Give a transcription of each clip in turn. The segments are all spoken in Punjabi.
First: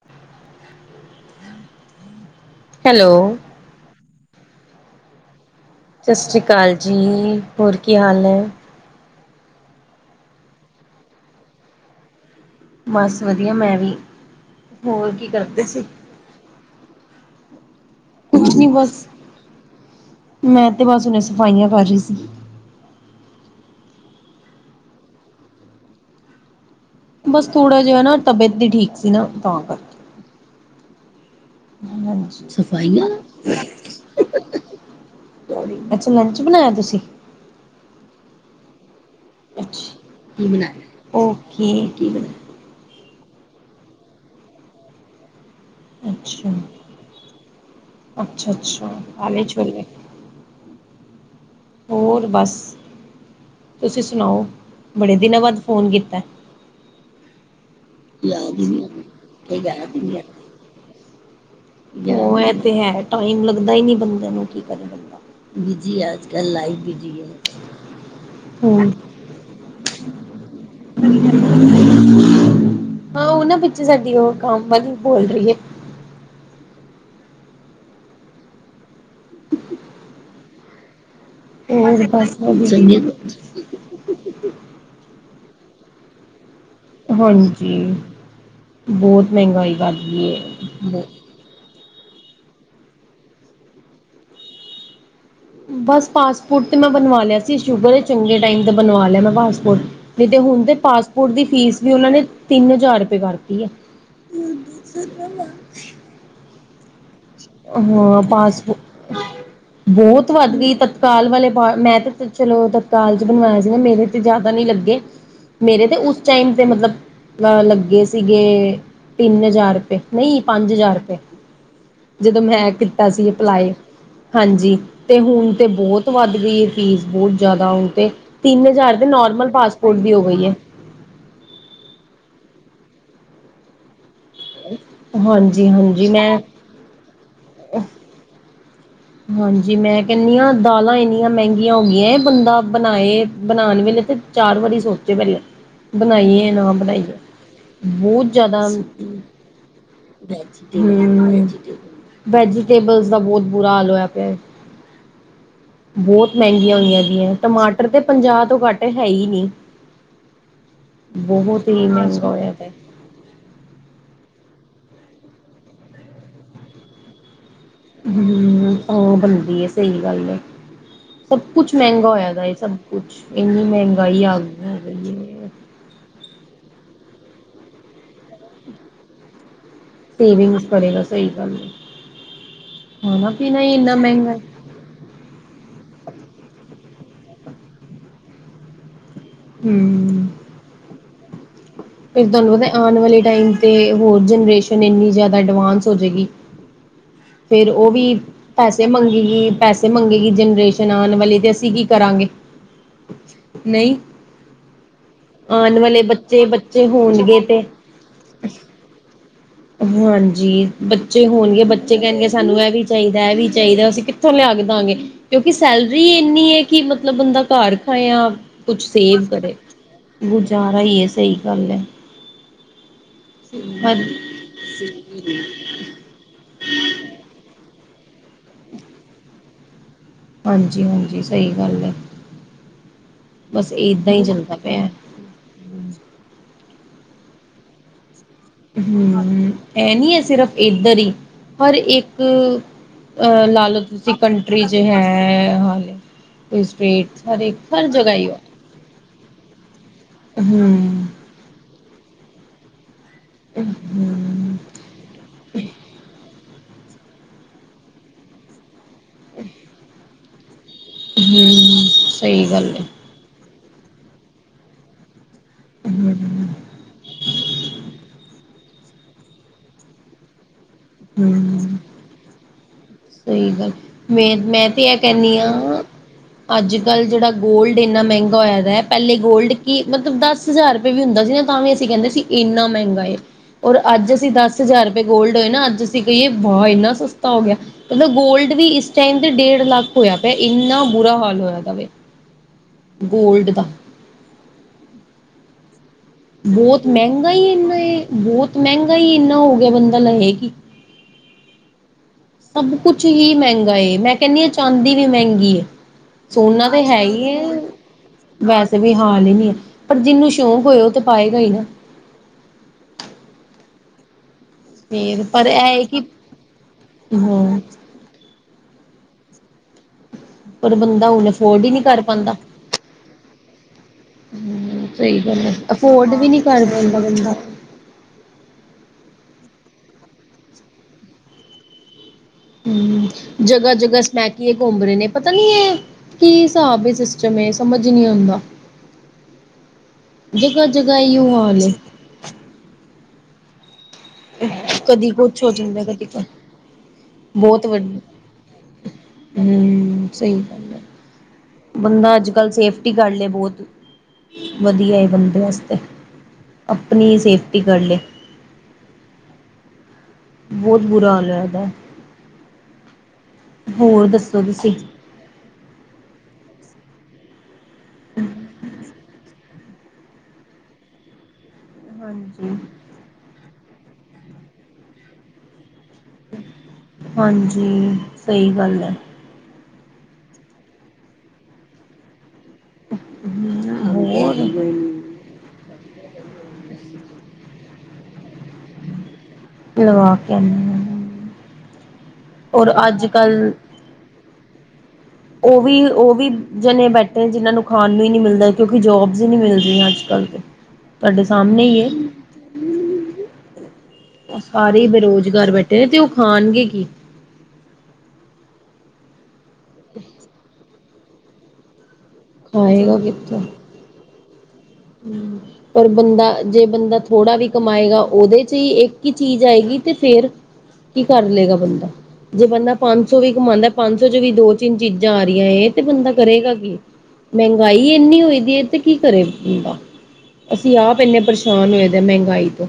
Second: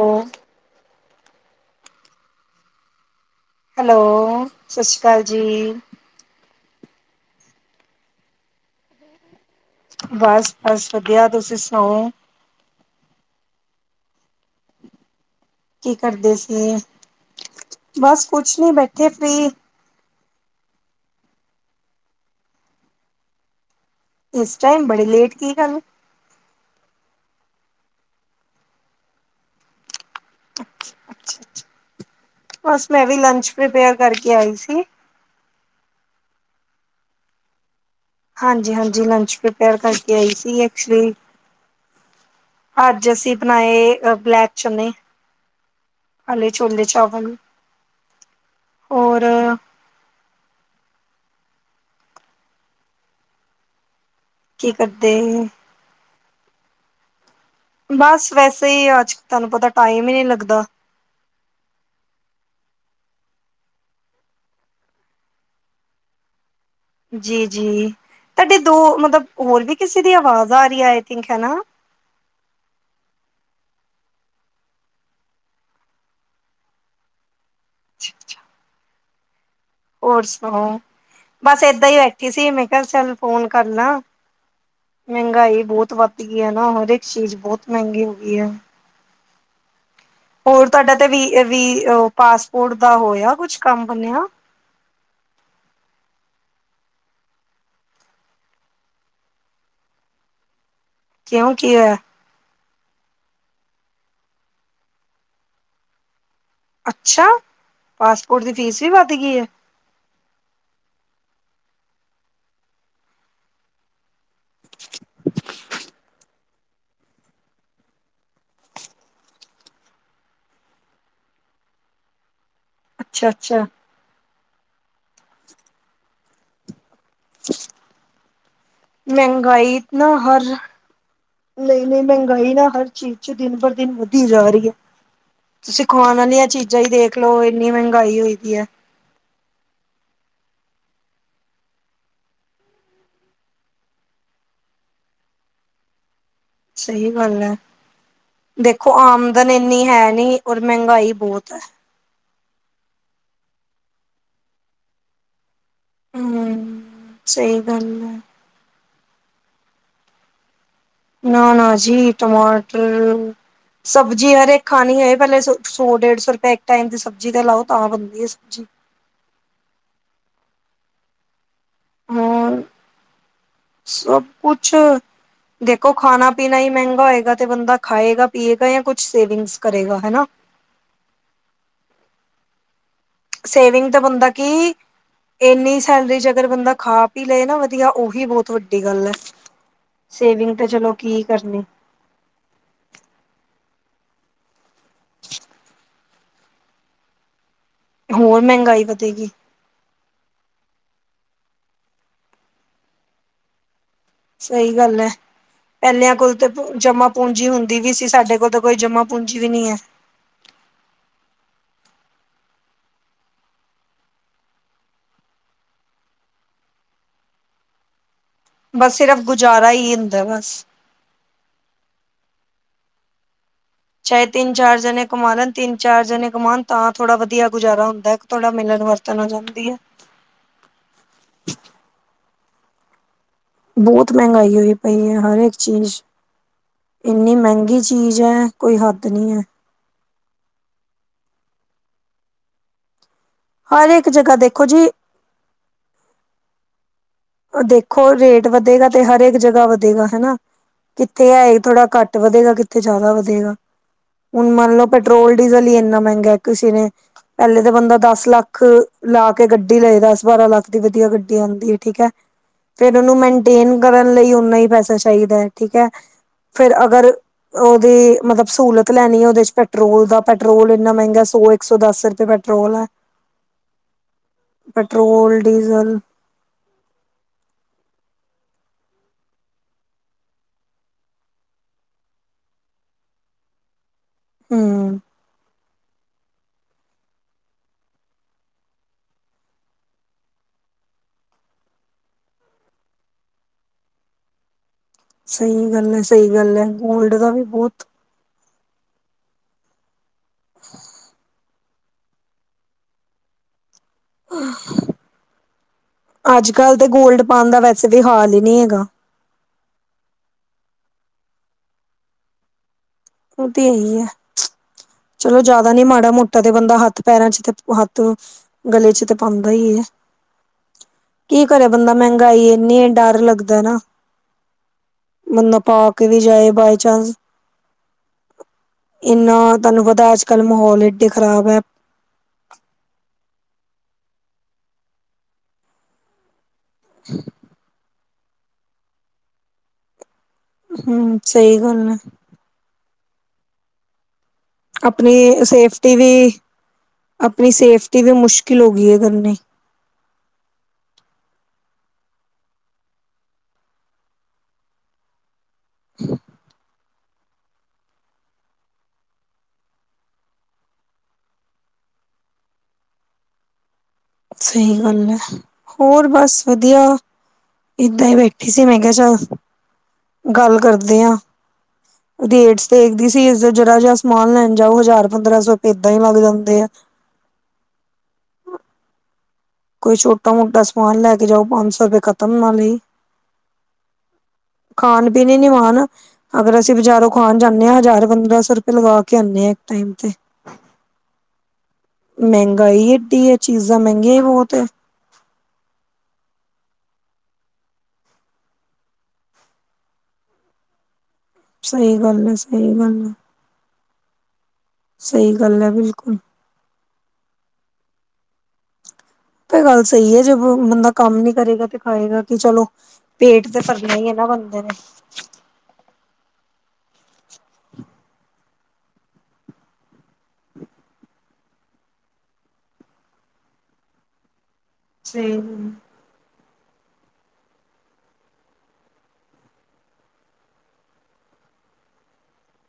ਹੋਰ ਹੈਲੋ ਹੈਲੋ ਸਤਿ ਸ਼੍ਰੀ ਅਕਾਲ ਜੀ। ਸਤਿ ਸ਼੍ਰੀ ਅਕਾਲ ਜੀ ਹੋਰ ਕੀ ਹਾਲ ਏ। ਬਸ ਬਸ ਵਧੀਆ, ਤੁਸੀਂ ਸੁਣਾਓ? ਬਸ ਵਧੀਆ ਮੈਂ ਵੀ ਹੋਰ ਕੀ ਕਰਦੇ ਸੀ ਕੀ ਕਰਦੇ ਸੀਗੇ ਬਸ ਕੁਛ ਨੀ ਬੈਠੇ ਫ੍ਰੀ ਮੈਂ ਤੇ ਬਸ ਹੁਣੇ ਸਫਾਈਆਂ ਕਰ ਰਹੀ ਸੀ। ਇਸ ਟਾਈਮ ਬੜੇ ਲੇਟ ਕੀ ਗੱਲ ਬਸ ਥੋੜਾ ਜਿਆ ਨਾ ਤਬੀਅਤ ਨੀ ਠੀਕ ਸੀ ਨਾ ਤਾਂ ਕਰ ਹਾਂਜੀ ਬਸ ਮੈਂ ਵੀ ਲੰਚ ਪ੍ਰ ਪੇਅਰ ਕਰਕੇ ਆਈ ਸੀ ਅੱਛਾ ਲੰਚ ਬਣਾਇਆ ਤੁਸੀਂ ਹਾਂਜੀ ਹਾਂਜੀ ਲੰਚ ਪ੍ਰਪੇਅਰ ਕਰਕੇ ਅੱਛਾ ਆਈ ਸੀ ਐਕਚੁਲੀ ਓਕੇ ਅੱਜ ਅਸੀਂ ਬਣਾਏ ਬਲੈਕ ਚਨੇ ਕਾਲੇ ਅੱਛਾ ਛੋਲੇ ਚਾਵਲ ਅੱਛਾ ਅੱਛਾ ਹੋਰ। ਕਾਲੇ ਛੋਲੇ ਹੋਰ ਬਸ ਤੁਸੀਂ ਸੁਣਾਓ? ਕੀ ਬੜੇ ਕਰਦੇ ਦਿਨਾਂ ਬਾਅਦ ਫ਼ੋਨ ਕੀਤਾ। ਬਸ ਵੈਸੇ ਹੀ ਅੱਜ ਤੁਹਾਨੂੰ ਪਤਾ ਟਾਈਮ ਹੀ ਨਹੀਂ ਲੱਗਦਾ। ਉਹ ਤੇ ਹੈ ਟਾਈਮ ਲੱਗਦਾ ਹੀ ਨਹੀਂ ਬੰਦੇ ਨੂੰ ਕੀ ਕਰੇ ਬੰਦਾ। ਬਿਜੀ ਆ ਅੱਜ ਕੱਲ ਲਾਈਫ ਬਿਜੀ। ਜੀ ਜੀ ਤੁਹਾਡੇ ਦੋ ਮਤਲਬ ਹੋਰ ਵੀ ਕਿਸੇ ਦੀ ਆਵਾਜ਼ ਆ ਰਹੀ ਹੈ ਆਈ ਥਿੰਕ ਹੈਨਾ ਹਾਂ ਉਹ ਨਾ ਪਿੱਛੇ ਸਾਡੀ ਉਹ ਕੰਮ ਵਾਲੀ ਬੋਲ ਰਹੀ ਹੈ। ਅੱਛਾ ਅੱਛਾ। ਹੋਰ ਸੁਣਾਓ? ਬਸ ਏਦਾਂ ਹੀ ਹੋਰ ਬੈਠੀ ਬਸ ਸੀ ਮੈਂ ਕਿਹਾ ਵਧੀਆ ਚੱਲ ਫੋਨ। ਕਰਨਾ ਮਹਿੰਗਾਈ ਬਹੁਤ ਵੱਧ ਗਈ ਹੈ ਨਾ ਉਹਦੇ। ਹਾਂਜੀ ਬਹੁਤ ਮਹਿੰਗਾਾਈ ਵੱਧ ਗਈ। ਹੋਰ, ਤੁਹਾਡਾ ਹੈ। ਤੇ ਵੀ ਪਾਸਪੋਰਟ ਦਾ ਹੋਇਆ ਕੁਛ ਕੰਮ ਬਣਿਆ। ਬਸ ਪਾਸਪੋਰਟ ਤੇ ਮੈਂ ਬਣਵਾ ਲਿਆ ਸੀ ਸੁਕਰ ਏ ਚੰਗੇ ਟਾਈਮ ਤੇ ਬਣਵਾ ਲਿਆ ਮੈਂ ਪਾਸਪੋਰਟ। ਨਹੀਂ ਤੇ ਹੁਣ ਦੇ ਪਾਸ ਪਾਸਪੋਰਟ ਦੀ ਕਿਉਂ ਕੀ ਫੀਸ ਵੀ ਹੋਇਆ? ਉਹਨਾਂ ਨੇ ਤਿੰਨ ਹਜ਼ਾਰ ਰੁਪਏ ਕਰ ਦਿੱਤੀ ਆ। ਅੱਛਾ! ਹਾਂ ਪਾਸਪੋਰਟ ਦੀ ਪਾਸਪੋ ਫੀਸ ਵੀ ਵੱਧ ਗਈ ਹੈ। ਬਹੁਤ ਵੱਧ ਗਈ ਤਤਕਾਲ ਵਾਲੇ ਪਾ ਮੈਂ ਤੇ ਚਲੋ ਤਤਕਾਲ ਚ ਬਣਵਾਇਆ ਸੀ ਨਾ ਮੇਰੇ ਤੇ ਜ਼ਿਆਦਾ ਨਹੀਂ ਲੱਗੇ। ਮੇਰੇ ਤੇ ਉਸ ਟਾਈਮ ਦੇ ਮਤਲਬ। ਆ ਲੱਗੇ ਸੀਗੇ ਤਿੰਨ ਹਜ਼ਾਰ ਰੁਪਏ, ਨਹੀਂ ਪੰਜ ਹਜ਼ਾਰ ਰੁਪਏ। ਜਦੋਂ ਮੈਂ ਕੀਤਾ ਅੱਛਾ ਸੀ ਅੱਛਾ। ਅਪਲਾਈ। ਹਾਂਜੀ ਤੇ ਹੁਣ ਤੇ ਬਹੁਤ ਵੱਧ ਗਈ ਹੈ ਫੀਸ ਬਹੁਤ। ਜ਼ਿਆਦਾ ਹੁਣ ਤੇ ਤਿੰਨ ਹਜ਼ਾਰ ਦੇ ਨੋਰਮਲ ਮਹਿੰਗਾਈ ਪਾਸਪੋਰਟ ਨਾ ਵੀ ਹੋ ਹਰ ਗਈ ਹੈ। ਨਹੀਂ, ਨਹੀਂ ਮਹਿੰਗਾਈ ਨਾ ਹਰ ਚੀਜ਼ ਚ ਦਿਨ ਬ ਦਿਨ ਵ। ਜਾ ਰਹੀ ਹੈ ਹਾਂਜੀ ਤੁਸੀਂ ਹਾਂਜੀ ਖਾਣ ਮੈਂ ਵਾਲੀਆਂ ਚੀਜ਼ਾਂ ਹੀ ਦੇਖ ਲਓ ਇੰਨੀ ਮਹਿੰਗਾਈ ਹੋਈ ਪਈ ਏ। ਹਾਂਜੀ ਮੈਂ ਕਹਿੰਦੀ ਹਾਂ ਦਾਲਾਂ ਇੰਨੀਆਂ ਮਹਿੰਗੀਆਂ ਹੋ ਗਈਆਂ ਬੰਦਾ ਬਣਾਏ ਬਣਾਉਣ ਵੇਲੇ ਤੇ। ਚਾਰ ਵਾਰੀ ਸੋਚੇ ਪਹਿਲਾ ਬਣਾਈਏ। ਨਾ ਸਹੀ ਬਣਾਈਏ ਗੱਲ ਹੈ। ਬਹੁਤ ਜ਼ਿਆਦਾ ਹਮ ਦੇਖੋ ਆਮਦਨ ਇੰਨੀ ਹੈ ਨੀ ਔਰ ਮਹਿੰਗਾਈ ਬਹੁਤ ਹੈ। ਵੈਜੀਟੇਬਲ ਦਾ ਬਹੁਤ ਬੁਰਾ ਹਾਲ ਹੋਇਆ ਪਿਆ। ਬਹੁਤ ਮਹਿੰਗੀਆਂ ਹੂੰ, ਹੋਈਆਂ ਗੀਆ ਸਹੀ ਗੱਲ ਟਮਾਟਰ ਤੇ ਹੈ, ਪੰਜਾਹ ਤੋਂ ਘੱਟ ਹੈ ਹੀ ਨਹੀਂ। ਨਾ ਬਹੁਤ ਨਾ ਹੀ ਜੀ ਮਹਿੰਗਾ ਹੋਇਆ ਪਿਆ ਟਮਾਟਰ। ਸਬਜ਼ੀ ਹਰੇਕ ਖਾਣੀ ਹੋਏ ਪਹਿਲੇ ਸੌ ਡੇਢ ਸੌ ਰੁਪਏ ਇੱਕ ਟਾਈਮ ਦੀ ਸਬਜ਼ੀ ਤੇ ਲਾਓ। ਤਾਂ ਬਣਦੀ ਹੈ ਸਬਜ਼ੀ। ਹਮ, ਉਹ ਬਣਦੀ ਹੈ ਸਹੀ ਗੱਲ ਹੈ। ਸਭ ਕੁਛ ਮਹਿੰਗਾ ਹੋਇਆ ਹਾਂ, ਦਾ ਸਭ ਕੁਛ ਇੰਨੀ ਸਭ ਮਹਿੰਗਾਈ ਆ ਕੁਛ ਗਈ ਹੈ। ਦੇਖੋ ਖਾਣਾ ਪੀਣਾ ਹੀ ਮਹਿੰਗਾ ਹੋਏਗਾ ਤੇ ਬੰਦਾ ਖਾਏਗਾ ਪੀਏਗਾ ਜਾਂ ਕੁਛ ਸੇਵਿੰਗਸ ਕਰੇਗਾ। ਹਨਾ, ਸੇਵਿੰਗਸ ਕਰੇਗਾ ਸਹੀ ਗੱਲ ਹੈ। ਖਾਣਾ ਪੀਣਾ ਹੀ ਸੇਵਿੰਗ ਇੰਨਾ ਤਾਂ ਬੰਦਾ ਮਹਿੰਗਾ ਹੈ ਕੀ। ਇੰਨੀ ਸੈਲਰੀ ਚ ਅਗਰ ਬੰਦਾ ਖਾ ਪੀ ਲਏ ਨਾ ਵਧੀਆ ਉਹੀ ਬਹੁਤ ਵੱਡੀ ਗੱਲ ਹੈ। ਹੂੰ। ਸੇਵਿੰਗ ਤੇ ਚਲੋ ਕੀ ਕਰਨੀ। ਫੇਰ ਤੁਹਾਨੂੰ ਤੇ ਆਣ ਵਾਲੇ ਟਾਈਮ ਤੇ ਹੋਰ ਜਨਰੇਸ਼ਨ ਏਨੀ ਜਿਆਦਾ ਐਡਵਾਂਸ ਹੋ ਜਏਗੀ। [inaudible] ਫਿਰ ਓਹ ਵੀ ਹੋਰ ਮਹਿੰਗਾਈ ਪੈਸੇ ਵਧੇਗੀ, ਮੰਗੇਗੀ। ਪੈਸੇ ਮੰਗੇਗੀ ਜਨਰੇਸ਼ਨ ਆਣ ਵਾਲੀ ਤੇ। ਅਸੀਂ ਕੀ ਕਰਾਂਗੇ? ਨਹੀਂ। ਸਹੀ ਗੱਲ ਐ, ਆਉਣ ਵਾਲੇ ਪਹਿਲੀਆਂ ਕੋਲ ਬੱਚੇ ਤਾਂ ਪ ਬੱਚੇ ਜਮਾ ਹੋਣਗੇ ਪੂੰਜੀ ਤੇ ਹੁੰਦੀ ਵੀ ਸੀ, ਸਾਡੇ ਕੋਲ ਤੇ। ਕੋਈ ਜਮ੍ਹਾਂ ਪੂੰਜੀ ਵੀ ਨਹੀਂ ਆ। ਹੂ ਹਾਂਜੀ, ਬੱਚੇ ਹੋਣਗੇ ਬੱਚੇ ਕਹਿਣਗੇ ਸਾਨੂੰ ਐ ਵੀ ਚਾਹੀਦਾ ਐਹ ਵੀ ਚਾਹੀਦਾ, ਅਸੀਂ ਕਿੱਥੋਂ ਲਿਆ ਕੇ ਦਵਾਂਗੇ? ਕਿਉਂਕਿ ਸੈਲਰੀ ਏਨੀ ਏ ਕਿ ਮਤਲਬ ਬੰਦਾ ਘਰ ਖਾਇਆ। ਕੁਛ ਬਸ ਸਿਰਫ਼ ਸੇਵ ਕਰੇ। ਗੁਜ਼ਾਰਾ ਹੀ ਹੁੰਦਾ ਬਸ। ਗੁਜ਼ਾਰਾ ਈ ਏ, ਸਹੀ ਗੱਲ ਏ। ਹਾਂ। ਚਾਏ ਤਿੰਨ-ਚਾਰ, ਜਣੇ ਕਮਾ ਲਨ, ਤਿੰਨ- ਚਾਰ ਜਣੇ ਕਮਾਨ। ਤਾਂ ਥੋੜਾ ਵਧੀਆ, ਗੁਜ਼ਾਰਾ ਹੁੰਦਾ ਏ। ਇੱਕ ਥੋੜਾ ਮਿਲਣ ਵਰਤਣ ਹੋ ਜਾਂਦੀ‌ ਐ। ਹਾਂਜੀ- ਹਾਂਜੀ, ਸਹੀ ਗੱਲ ਐ। ਬੌਤ ਮੈੰਗਾਈ, ਹੋਈ ਪਿਆ। ਪਈ ਐ। ਹਰ ਏਕ ਚੀਜ਼, ਇੰਨੀ ਮੈੰਗੀ ਚੀਜ਼ ਐ। ਹੂੰ, ਐ ਨੀ ਐ ਸਿਰਫ਼, ਏਧਰ ਹੀ। ਪਰ ਇੱਕ ਅ ਲਾਲੋ ਹਰ ਇੱਕ ਤੁਸੀਂ, ਜਗ੍ਹਾ ਕੰਟਰੀ ਦੇਖੋ ਚ ਜੀ। ਹੈ। ਹਾਲੇ ਤੇ ਸਟ੍ਰੇਟ ਸਾਰੇ ਅ ਦੇਖੋ ਰੇਟ, ਵਧੇਗਾ ਤੇ ਹਰੇਕ ਜਗਾ, ਵਧੇਗਾ ਹੈਨਾ। ਹੂੰ ਕਿ, ਤੇ ਐ ਏ, ਥੋੜਾ ਘੱਟ ਵਧੇਗਾ, ਕਿਥੇ ਜੈਦਾ ਵਧੇਗਾ। ਹੁਣ ਮੰਨ ਲੋ ਪੈਟਰੋਲ, ਡੀਜ਼ਲ ਹੀ ਇੰਨਾ ਮੈੰਗਾ ਹੈ। ਕਿਸੀ ਨੇ, ਪੈਲੇ ਤਾਂ ਬੰਦ ਦਸ ਲੱਖ ਲਾ ਕੇ ਗੱਡੀ ਲਏਗਾ। ਦਸ-ਬਾਰਾਂ ਲੱਖ। ਦੀ ਹੂੰ, ਸਹੀ ਗੱਲ। ਹੈ ਐਨੂੰ ਮੈਨਟੇਨ, ਕਰਨ ਲਈ ਉਹਨਾਂ ਹੀ ਪੈਸਾ ਚਾਹੀਦਾ ਹੈ, ਠੀਕ ਹੈ। ਫੇਰ ਅਗਰ ਓਹਦੀ, ਮਤਲਬ ਸੂਲਤ ਲੈਣੀ ਔਦੇ ਚ ਪੈਟਰੋਲ ਦਾ ਪੈਟਰੋਲ ਇੰਨਾ ਮੈੰਗਾ, ਸੋ, ਇੱਕ ਸੌ ਹੂੰ ਦਸ ਰੁਪਏ ਪੈਟਰੋਲ ਐ। ਸਹੀ ਗੱਲ, ਮੇ ਮੈਂ ਤੇ ਐ ਕੈਣੀ ਪੈਟਰੋਲ ਆਂ। ਡੀਜ਼ਲ ਅੱਜ-ਕੱਲ ਜੇੜਾ ਗੋਲਡ, ਇੰਨਾ ਮੈੰਗਾ ਹੋਯੈ ਦੈ। ਪੈਲੇ ਗੋਲਡ ਕੀ ਮਤਲਬ ਦੱਸ ਜ਼ਾਰ ਰੁਪਏ ਵੀ ਹੁੰਦਾ ਸੀ। ਨਾ ਤਾਂ ਵੀ, ਅਸੀਂ ਕੈੰਦੇ ਸੀ ਇੰਨਾ ਮੈੰਗਾ ਏ। ਔਰ ਅੱਜ ਅਸੀਂ, ਦਸ ਹਜ਼ਾਰ ਹਮ ਰੁਪਏ ਗੋਲਡ ਹੋਏ, ਨਾ। ਅੱਜ ਅਸੀਂ ਕਹੀਏ ਵਾਹ ਇੰਨਾ ਸਸਤਾ ਹੋ ਗਿਆ। ਪਤਾ ਗੋਲਡ ਵੀ ਇਸ ਟਾਈਮ ਤੇ, ਡੇਢ ਲੱਖ ਹੋਯਾ ਪਿਆ ਹੈ। ਇੰਨਾ ਬੁਰਾ ਹਾਲ ਹੋਯਾ ਦਾ ਵੇ। ਗੋਲਡ ਦਾ। ਸਹੀ ਗੱਲ ਹੈ। ਸਹੀ ਗੱਲ ਹੈ ਬੌਤ ਗੋਲਡ ਮੈੰਗਾ ਦਾ ਵੀ ਹੀ ਇੰਨਾ ਬਹੁਤ ਏ। ਬੌਤ ਮੈੰਗਾ ਹੀ ਇੰਨਾ ਹੋ ਗਿਐ, ਬੰਦਾ ਲਏ ਕਿ। ਸਭ ਕੁਛ ਹੀ ਮੈੰਗਾ ਏ, ਮੈਂ ਕੈਣੀ ਆਂ ਚਾਂਦੀ ਵੀ ਮੈੰਗੀ ਏ, ਅੱਜ ਸੋਨਾ ਕੱਲ੍ਹ ਤਾਂ ਤੇ ਹੈ ਗੋਲਡ ਈ ਪਾਉਣ ਦਾ ਏ, ਵੈਸੇ ਵੀ ਹਾਲ ਹੀ ਨਹੀਂ ਵੈਸੇ ਹੈਗਾ ਵੀ ਖਾ ਲੈਣੀ ਆ। ਪਰ ਜਿਨੂੰ ਸ਼ੌਂਕ ਹੋਏ, ਔਹ ਤੇ ਪਾਏਗਾ ਈ ਨਾ। ਉਹ ਤੇ ਔਹੀ ਹੈ। ਫੇਰ ਚਲੋ ਪਰ ਇਹ ਜਿਆਦਾ ਹੈ ਨੀ, ਕਿ ਮਾੜਾ ਮੋਟਾ ਤੇ ਬੰਦਾ ਹੱਥ, ਪੈਰਾਂ ਚ ਤੇ ਹਾਂ ਹੱਥ ਤ ਗਲੇ ਚ, ਤਾਂ ਪਾੰਦਾ ਹੀ ਏ। ਪਰ ਬੰਦਾ ਹੁਣ ਕੀ ਅਫੋਰਡ ਕਰੇ ਹੀ ਨਹੀਂ ਬੰਦਾ। ਕਰ ਪਾਉਂਦਾ ਮੈੰਗਾਈ ਏਨੀ ਏ, ਡਰ ਲੱਗਦ ਏ ਨਾ। ਹਮ ਸਹੀ ਗੱਲ ਹੈ ਬੰਦਾ ਪਾ ਕੇ ਅਫੋਰਡ ਵੀ, ਨਹੀਂ ਜਾਏ ਕਰ ਬਾਏ ਪਾਉਂਦਾ ਚਾਂਸ। ਬੰਦਾ ਇੰਨਾ ਤੁਹਾਨੂੰ ਪਤਾ, ਅੱਜ-ਕੱਲ ਮਹੌਲ ਏਡੇ ਖ਼ਰਾਬ ਐ। ਹੂੰ, ਜਗਾ-ਜਗਾ, ਸਮੈਕੀਏ ਘੁੰਮ ਰੇ ਨੇ। ਪਤਾ ਨੀ ਏ ਕੀ ਹਿਸਾਬ ਏ, ਸਿਸਟਮ ਏ, ਸਮਝ ਨੀ ਔੰਦਾ। ਜਗਾ-ਜਗਾ, ਹਮ ਅਈਔ ਸਹੀ ਹਾਲ ਏ। ਗੱਲ ਹੈ ਕਦੀ ਅਪਣੀ ਸੇਫਟੀ ਵੀ ਆਪਣੀ ਬੌਤ ਵਡ--ਹੂੰ ਸੇਫਟੀ ਵੀ ਮੁਸ਼ਕਿਲ ਹੋ ਗਈ ਹੈ ਕਰਨੀ ਸਹੀ ਗੱਲ ਐ। ਬੰਦਾ ਅੱਜ-ਕੱਲ, ਸੇਫਟੀ ਕਰਲੇ ਬੌਤ ਵਧੀਆ ਏ, ਬੰਦੇ ਅਸ ਤੇ ਅਪਣੀ ਹੀ, ਸੇਫਟੀ ਕਰ ਲੇ। ਬੌਤ ਬੁਰਾ, ਹਾਲ ਹੋਯਾ ਦੈ। ਹੋਰ ਦੱਸ? ਸਹੀ ਗੱਲ ਹੈ। ਹੋਰ ਬਸ ਵਧੀਆ। ਏਦਾਂ ਹੀ ਬੈਠੀ ਸੀ, ਮੈਂ ਕਿਹਾ ਚੱਲ। ਗੱਲ ਕਰਦੇ ਹਾਂ। ਹਾਂਜੀ ਰੇਟਸ ਦੇਖਦੀ ਸੀ, ਇਸ ਜਰਾ ਜਿਹਾ ਸਮਾਨ ਲੈਣ ਜਾਓ ਹਜ਼ਾਰ, ਪੰਦਰਾਂ ਸੌ, ਏਦਾਂ ਹੀ ਲੱਗ ਜਾਂਦੇ ਆ। ਹਾਂਜੀ, ਸਹੀ ਗੱਲ ਹੈ। ਕੋਈ ਛੋਟਾ- ਮੋਟਾ, ਸਮਾਨ ਲੈ ਕੇ ਜਾਓ। ਪੰਜ ਸੌ ਰੁਪਏ ਖਤਮ ਨਾਲ ਲਈ [unintelligible] ਖਾਣ ਪੀਣ ਹੀ ਨਿ ਮਾਣ, ਅਗਰ ਅਸੀਂ ਬਜ਼ਾਰੋਂ ਖਾਣ ਜਾਂਦੇ ਹਾਂ। ਹਜ਼ਾਰ, ਪੰਦਰਾਂ ਸੌ ਰੁਪਏ ਲਗਾ ਕੇ ਆਉਂਦੇ ਹਾਂ। ਟਾਈਮ ਤੇ ਲਵਾ ਕੇ ਆਂਣੇ ਆ। ਮਹਿੰਗਾਈ ਐਡੀ ਹੈ ਚੀਜ਼ਾਂ ਮਹਿੰਗੀਆਂ ਹੀ ਬਹੁਤ ਹੈ। ਉਹ ਵੀ ਉਹ ਵੀ ਜਣੇ ਬੈਠੇ ਜਿਹਨਾਂ ਨੂੰ ਖਾਣ ਨੂੰ ਹੀ ਨੀ ਮਿਲਦਾ ਕਿਉਂਕਿ ਜੋਬਸ ਹੀ ਨਹੀਂ ਮਿਲਦੀਆਂ ਅੱਜ ਕੱਲ [inaudible] ਤੁਹਾਡੇ ਸਾਹਮਣੇ ਸਹੀ ਗੱਲ ਹੈ। ਸਹੀ ਗੱਲ ਆ। ਸਾਰੇ ਹੀ ਬੇਰੁਜ਼ਗਾਰ ਗੱਲ ਹੈ ਬੈਠੇ ਨੇ। ਤੇ ਉਹ ਬਿਲਕੁਲ ਖਾਣਗੇ ਕੀ? ਤਾਂ ਇਹ ਗੱਲ ਸਹੀ ਹੈ ਜੇ ਬੰਦਾ ਕੰਮ ਨੀ ਕਰੇਗਾ ਤੇ ਖਾਏਗਾ ਕੀ ਕਿ ਚਲੋ ਖਾਏਗਾ ਕਿੱਥੋਂ ਪੇਟ ਤੇ ਭਰਨਾ ਹੀ ਹੈਨਾ ਬੰਦੇ ਨੇ ਪਰ ਬੰਦਾ ਜੇ ਬੰਦਾ ਥੋੜਾ ਵੀ ਕਮਾਏਗਾ ਉਹਦੇ 'ਚ ਹੀ ਇੱਕ ਹੀ ਚੀਜ਼ ਆਏਗੀ। ਤੇ ਫੇਰ ਕੀ ਕਰ ਲਏਗਾ ਬੰਦਾ ਜੇ ਬੰਦਾ ਪੰਜ ਸੌ ਵੀ ਕਮਾਉਂਦਾ ਪੰਜ ਸੌ 'ਚ ਵੀ ਦੋ ਚਿਨ ਚੀਜ਼ਾਂ ਆ ਸਹੀ ਰਹੀਆਂ ਇਹ ਤੇ ਬੰਦਾ ਕਰੇਗਾ ਕੀ ਮਹਿੰਗਾਈ ਇੰਨੀ ਹੋਈ ਦੀ ਹੈ ਤੇ ਕੀ ਕਰੇ। ਹ ਅਸੀਂ ਆਪ ਇੰਨੇ ਪਰੇਸ਼ਾਨ ਹੋਏ ਦੇ ਮਹਿੰਗਾਈ ਤੋਂ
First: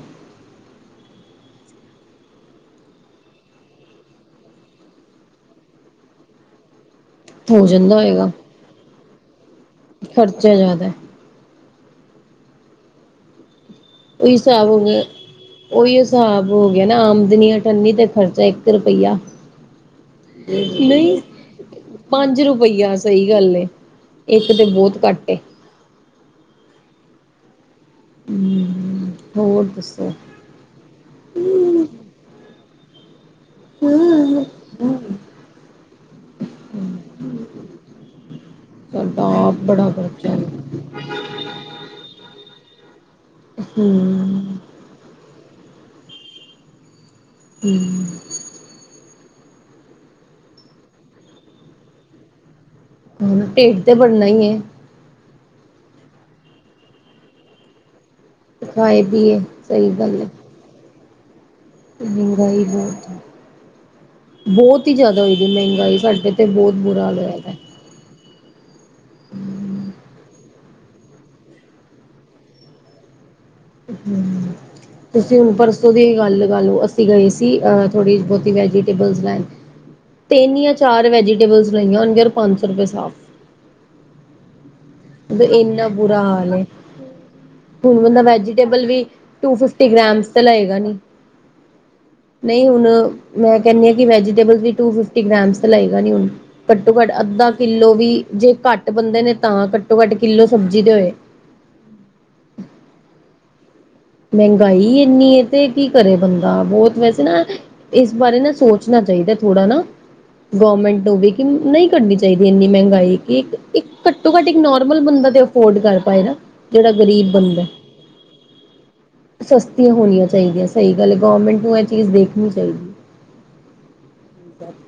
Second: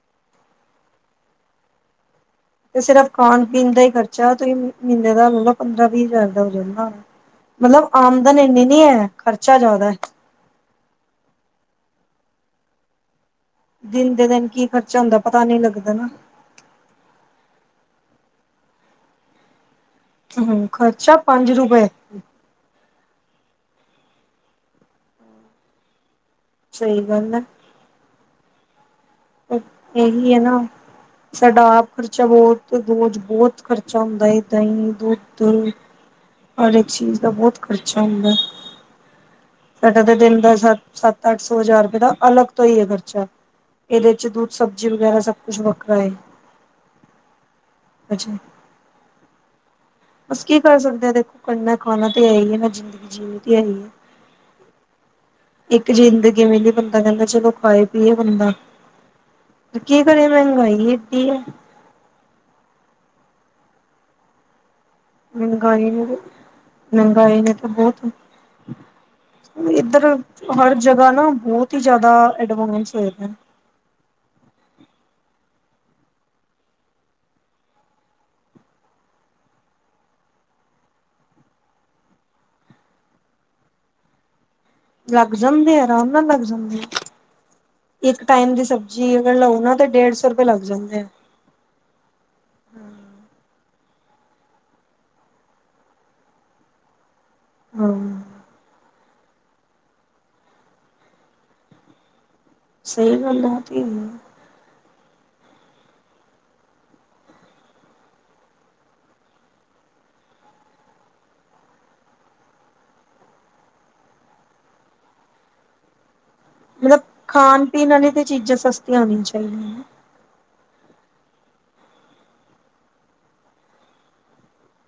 ਤੇ ਸਿਰਫ ਖਾਣ ਪੀਣ ਦਾ ਹੀ ਖਰਚਾ ਤੁਹੀ ਮਹੀਨੇ ਦਾ ਲੈ ਲਓ ਪੰਦਰਾਂ ਵੀਹ ਹਜ਼ਾਰ ਦਾ ਹੋ ਜਾਂਦਾ। ਹੋ ਮਤਲਬ ਜਾਂਦਾ ਹੋਏਗਾ ਆਮਦਨ ਇੰਨੀ ਨੀ ਹੈ ਖਰਚਾ ਜ਼ਿਆਦਾ ਹੈ ਖਰਚਾ ਜ਼ਿਆਦਾ ਦਿਨ ਦੇ ਓਹੀ ਦਿਨ ਕੀ ਹਿਸਾਬ ਹੋ ਖਰਚਾ ਗਿਆ। ਹੁੰਦਾ ਪਤਾ ਨਹੀਂ ਲੱਗਦਾ ਓਹੀ ਨਾ ਹਿਸਾਬ ਹੋ ਗਿਆ ਨਾ ਆਮਦਨੀ ਆਠੰਨੀਤੇ ਖਰਚਾ ਇੱਕ ਰੁਪਈਆ ਹੂੰ ਖਰਚਾ ਨਹੀਂ ਪੰਜ ਰੁਪਏ ਪੰਜ ਰੁਪਈਆ ਸਹੀ ਗੱਲ ਏ ਇੱਕ ਤੇ ਬਹੁਤ ਘੱਟ ਏ। ਸ਼ਹੀ ਗੱਲ ਐ। [inaudible] ਬਸ ਦੱਸੋ ਇਹੀ ਹੈ ਨਾ ਸਾਡਾ ਆਪ ਖਰਚਾ ਬਹੁਤ ਦੋਜ ਬਹੁਤ ਖਰਚਾ ਹੁੰਦਾ ਹੈ ਦਹੀਂ ਦੁੱਧ ਹਰ ਇੱਕ ਚੀਜ਼ ਦਾ ਬਹੁਤ ਖਰਚਾ ਹੁੰਦਾ। ਸਾਡਾ ਆਪ ਬੜਾ ਸਾਡਾ ਤਾਂ ਖਰਚਾ ਦਿਨ ਏ ਦਾ ਸੱ ਸੱਤ ਅੱਠ ਸੌ ਹਜ਼ਾਰ ਰੁਪਏ ਦਾ ਅਲੱਗ ਤੋਂ ਹੀ ਹੈ ਖਰਚਾ ਇਹਦੇ 'ਚ ਦੁਧ ਹੂੰ ਸਬਜ਼ੀ ਵਗੈਰਾ ਸਭ ਕੁਛ ਵੱਖਰਾ ਏ। [inaudible] ਬਸ ਕੀ ਕਰ ਸਕਦੇ ਹ ਦੇਖੋ ਕਰਨਾ ਖਾਣਾ ਤਾਂ ਹੈ ਹੀ ਹੈ ਮ ਜ਼ਿੰਦਗੀ ਜੀਵ ਹੁਣ ਤੇ ਹੈ ਹੀ ਢਿੱਡ ਹੈ। ਭਰਨਾ ਹੀ ਏ ਇੱਕ ਜ਼ਿੰਦਗੀ ਮਿਲੀ ਬੰਦਾ ਕਹਿੰਦਾ ਚਲੋ ਖਾਏ। ਵੀ ਬੰਦਾ ਖਾਏ ਪੀਏ ਤੇ ਸਹੀ ਕੀ ਗੱਲ ਏ ਕਰੇ ਮਹਿੰਗਾਈ ਏਡੀ ਐ। [inaudible] ਮਹਿੰਗਾਈ ਬਹੁਤ ਬਹੁਤ ਹੀ ਜ਼ਿਆਦਾ ਹੋਈ ਦੀ ਮਹਿੰਗਾਈ ਸਾਡੇ ਤੇ ਬਹੁਤ ਬੁਰਾ ਹਾਲ ਹੋਇਆ ਮਹਿੰਗਾਈ ਦਾ। ਨੇ ਤਾਂ ਬਹੁਤ ਇੱਧਰ ਹਰ ਜਗ੍ਹਾ ਨਾ ਬਹੁਤ ਹੀ ਜ਼ਿਆਦਾ ਅਡਵਾਂਸ ਹੋਏ ਨੇ। [inaudible] ਤੁਸੀਂ ਹੁਣ ਪਰਸੋਂ ਦੀ ਗੱਲ ਲੱਗਾ ਲਓ ਅਸੀਂ ਗਏ ਸੀ ਥੋੜ੍ਹੀ ਬਹੁਤੀ ਵੈਜੀਟੇਬਲਸ ਲੈਣ। ਤਿੰਨ ਜਾਂ ਚਾਰ ਵੈਜੀਟੇਬਲਸ ਲਈਆਂ ਹੋਣਗੀਆਂ ਜਰ ਪੰਜ ਸੌ ਰੁਪਏ ਸਾਫ਼ ਲੱਗ ਉਹ ਜਾਂਦੇ ਆ ਇੰਨਾ ਆਰਾਮ ਬੁਰਾ ਨਾਲ ਲੱਗ ਹਾਲ ਇਹ ਜਾਂਦੇ ਆ ਹੁਣ ਬੰਦਾ ਇੱਕ ਟਾਈਮ ਦੀ ਵੈਜੀਟੇਬਲ ਵੀ ਸਬਜ਼ੀ ਅਗਰ ਟੂ ਲਓ ਨਾ ਤਾਂ ਫਿਫਟੀ ਡੇਢ ਗ੍ਰਾਮਸ ਸੌ ਤੇ ਰੁਪਏ ਲੱਗ ਲਏਗਾ ਨੀ। ਜਾਂਦੇ ਆ ਨਹੀ ਹੁਣ ਮੈਂ ਕਹਿੰਨੀ ਆ ਕਿ ਵੈਜੀਟੇਬਲ ਵੀ ਟੂ ਫਿਫਟੀ ਗ੍ਰੇਮਸ ਤ ਲਏਗਾ ਨੀ ਹੁਣ ਘੱਟੋ ਘੱਟ ਅੱਧਾ ਹਾਂ ਕਿੱਲੋ ਵੀ ਜੇ ਘੱਟ ਬੰਦੇ ਨੇ ਤਾਂ ਘੱਟੋ ਘੱਟ ਕਿੱਲੋ ਸਬਜ਼ੀ ਦੇ ਹੋਏ‌। ਸਹੀ ਗੱਲ ਏ ਤੇ ਹੈ। ਮਹਿੰਗਾਈ ਇੰਨੀ ਤੇ ਕੀ ਕਰੇ ਬੰਦਾ ਬੋਤ ਵੈਸੇ ਨਾ ਇਸ ਬਾਰੇ ਨਾ ਸੋਚਣਾ ਚਾਹੀਦਾ ਥੋੜਾ ਨਾ ਗੌਰਮੈਂਟ ਨੂੰ ਵੀ ਕਿ ਨਹੀਂ ਕਰਨੀ ਚਾਹੀਦੀ ਇੰਨੀ ਮਹਿੰਗਾਈ ਕਿ ਇੱਕ ਘੱਟੋ ਘੱਟ ਇੱਕ ਨੋਰਮਲ ਬੰਦਾ ਦੇ ਫੋਰਡ ਕਰ ਪਾਏ ਨਾ ਜਿਹੜਾ ਮਤਲਬ ਗਰੀਬ ਖਾਣ ਬੰਦਾ ਪੀਣ ਆਲਿਆ ਤੇ ਚੀਜ਼ਾਂ ਸਸਤੀਆਂ ਹੋਣੀ ਆ ਚਾਹੀ ਸਸਤੀਆਂ ਹੋਣੀਆਂ ਚਾਹੀਦੀਆਂ ਸਹੀ ਗੱਲ ਐ ਗੌਰਮੈਂਟ ਨੂੰ ਇਹ ਚੀਜ਼ ਦੇਖਣੀ ਚਾਹੀਦੀ।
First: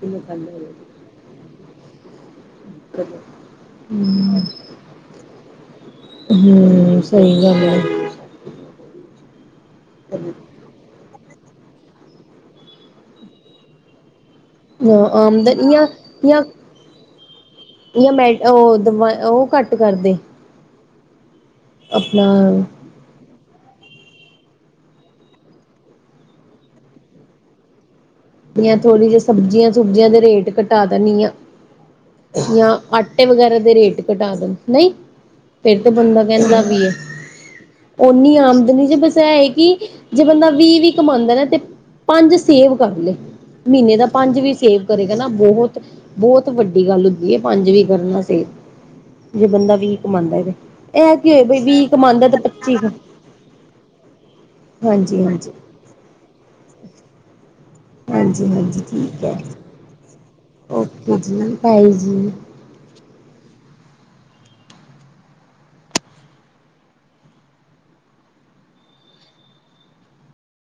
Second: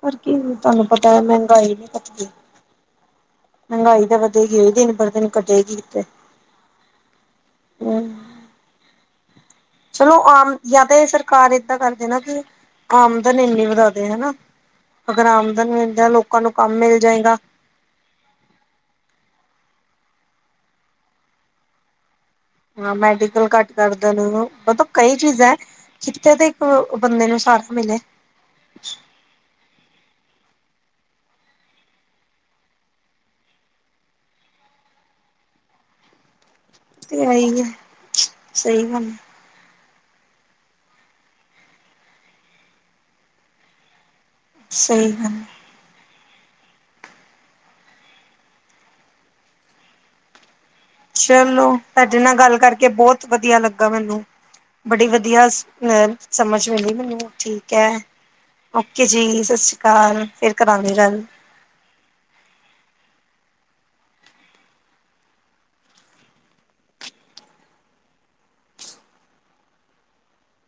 ਪਰ ਕੀ ਤਾਹਨੂੰ ਪਤਾ ਐ ਮਹਿੰਗਾਈ ਨੀ ਘੱਟਦੀ। ਮਹਿੰਗਾਈ ਤਾਂ ਹਮ ਵਧੇਗੀ ਦਿਨ ਪਰ ਦਿਨ ਕਟੇਗੀ ਕਿਥੇ ਹੂੰ ਸਹੀ ਗੱਲ ਏ। ਚਲੋ ਆਮ ਯਾ ਤੇ ਸਰਕਾਰ ਏਦਾਂ ਕਰਦੇ ਨਾ ਕਿ, ਆਮਦਨ ਇੰਨੀ ਵਧਾ ਦੇ ਐਨਾ। ਅਗਰ ਆਮਦਨ ਮਿਲ ਜੇ ਲੋਕਾਂ ਨੂੰ ਕੰਮ ਮਿਲ ਜਏਗਾ। ਯਾ ਮਿਂਟ ਓ ਦਬਾਯਾ ਓ ਘੱਟ ਕਰਦੇ। ਅਪਣਾ ਹਾਂ, ਮੈਡੀਕਲ ਘੱਟ ਕਰਦੇ ਨੇ ਐ, ਮਤਲਬ ਕਈ ਚੀਜ਼ਾਂ ਐ। [unintelligible] ਇੱਕ ਬੰਦੇ ਨੂੰ ਸਾਰਫ ਮਿਲੇ। ਯਾ ਥੋੜੀ ਜੀ ਸਬਜ਼ੀਆਂ ਸੁਬਜ਼ੀਆਂ ਦੇ ਰੇਟ ਘਟਾ ਦਿੰਣੀ ਆ। ਯਾਂ ਆਟੇ ਵਗੈਰਾ ਦੇ ਰੇਟ ਘਟਾ ਦੇਣ ਨਈ ਫੇਰ ਤੇ ਬੰਦਾ ਕੈਂਦਾ ਵੀ ਏ, ਤੇ ਇਹੀ ਹੈ ਓਨੀ ਸਹੀ ਆਮਦਨੀ ਚ ਗੱਲ ਬਸ ਐਏ ਕਿ ਜੇ ਬੰਦਾ ਵੀਹ ਵੀ ਕਮਾਂਦਾ ਨਾ ਤੇ ਪੰਜ ਸੇਵ ਕਰ ਲੇ। ਮੀਹਨੇ ਦਾ ਪੰਜ ਵੀ ਸੇਵ ਸਹੀ ਕਰੇਗਾ ਨਾ ਗੱਲ ਬਹੁਤ, ਬੌਤ ਵੱਡੀ ਗੱਲ ਹੁੰਦੀ ਏ ਪੰਜ ਵੀ ਕਰਨਾ ਸੇਵ ਜੇ ਬੰਦਾ ਵੀ ਕਮਾਂਦੇ ਵੇ। ਚਲੋ ਤਾੱਡੇ ਨਾਲ ਗੱਲ ਕਰਕੇ ਬੌਤ ਵਦੀਆ ਲੱਗਾ ਮੈਨੂੰ, ਬੜੀ ਹਾਂਜੀ ਵਦੀਆ ਹਾਂਜੀ [unintelligible] ਸਮਝ ਮੇ ਆਈ ਮੈਨੂੰ ਠੀਕ ਐ, ਓਕੇ ਜੀ ਸਸੀ ਕਾਲ ਫੇਰ ਓਕੇਜੀ, ਬਾਈ ਜੀ।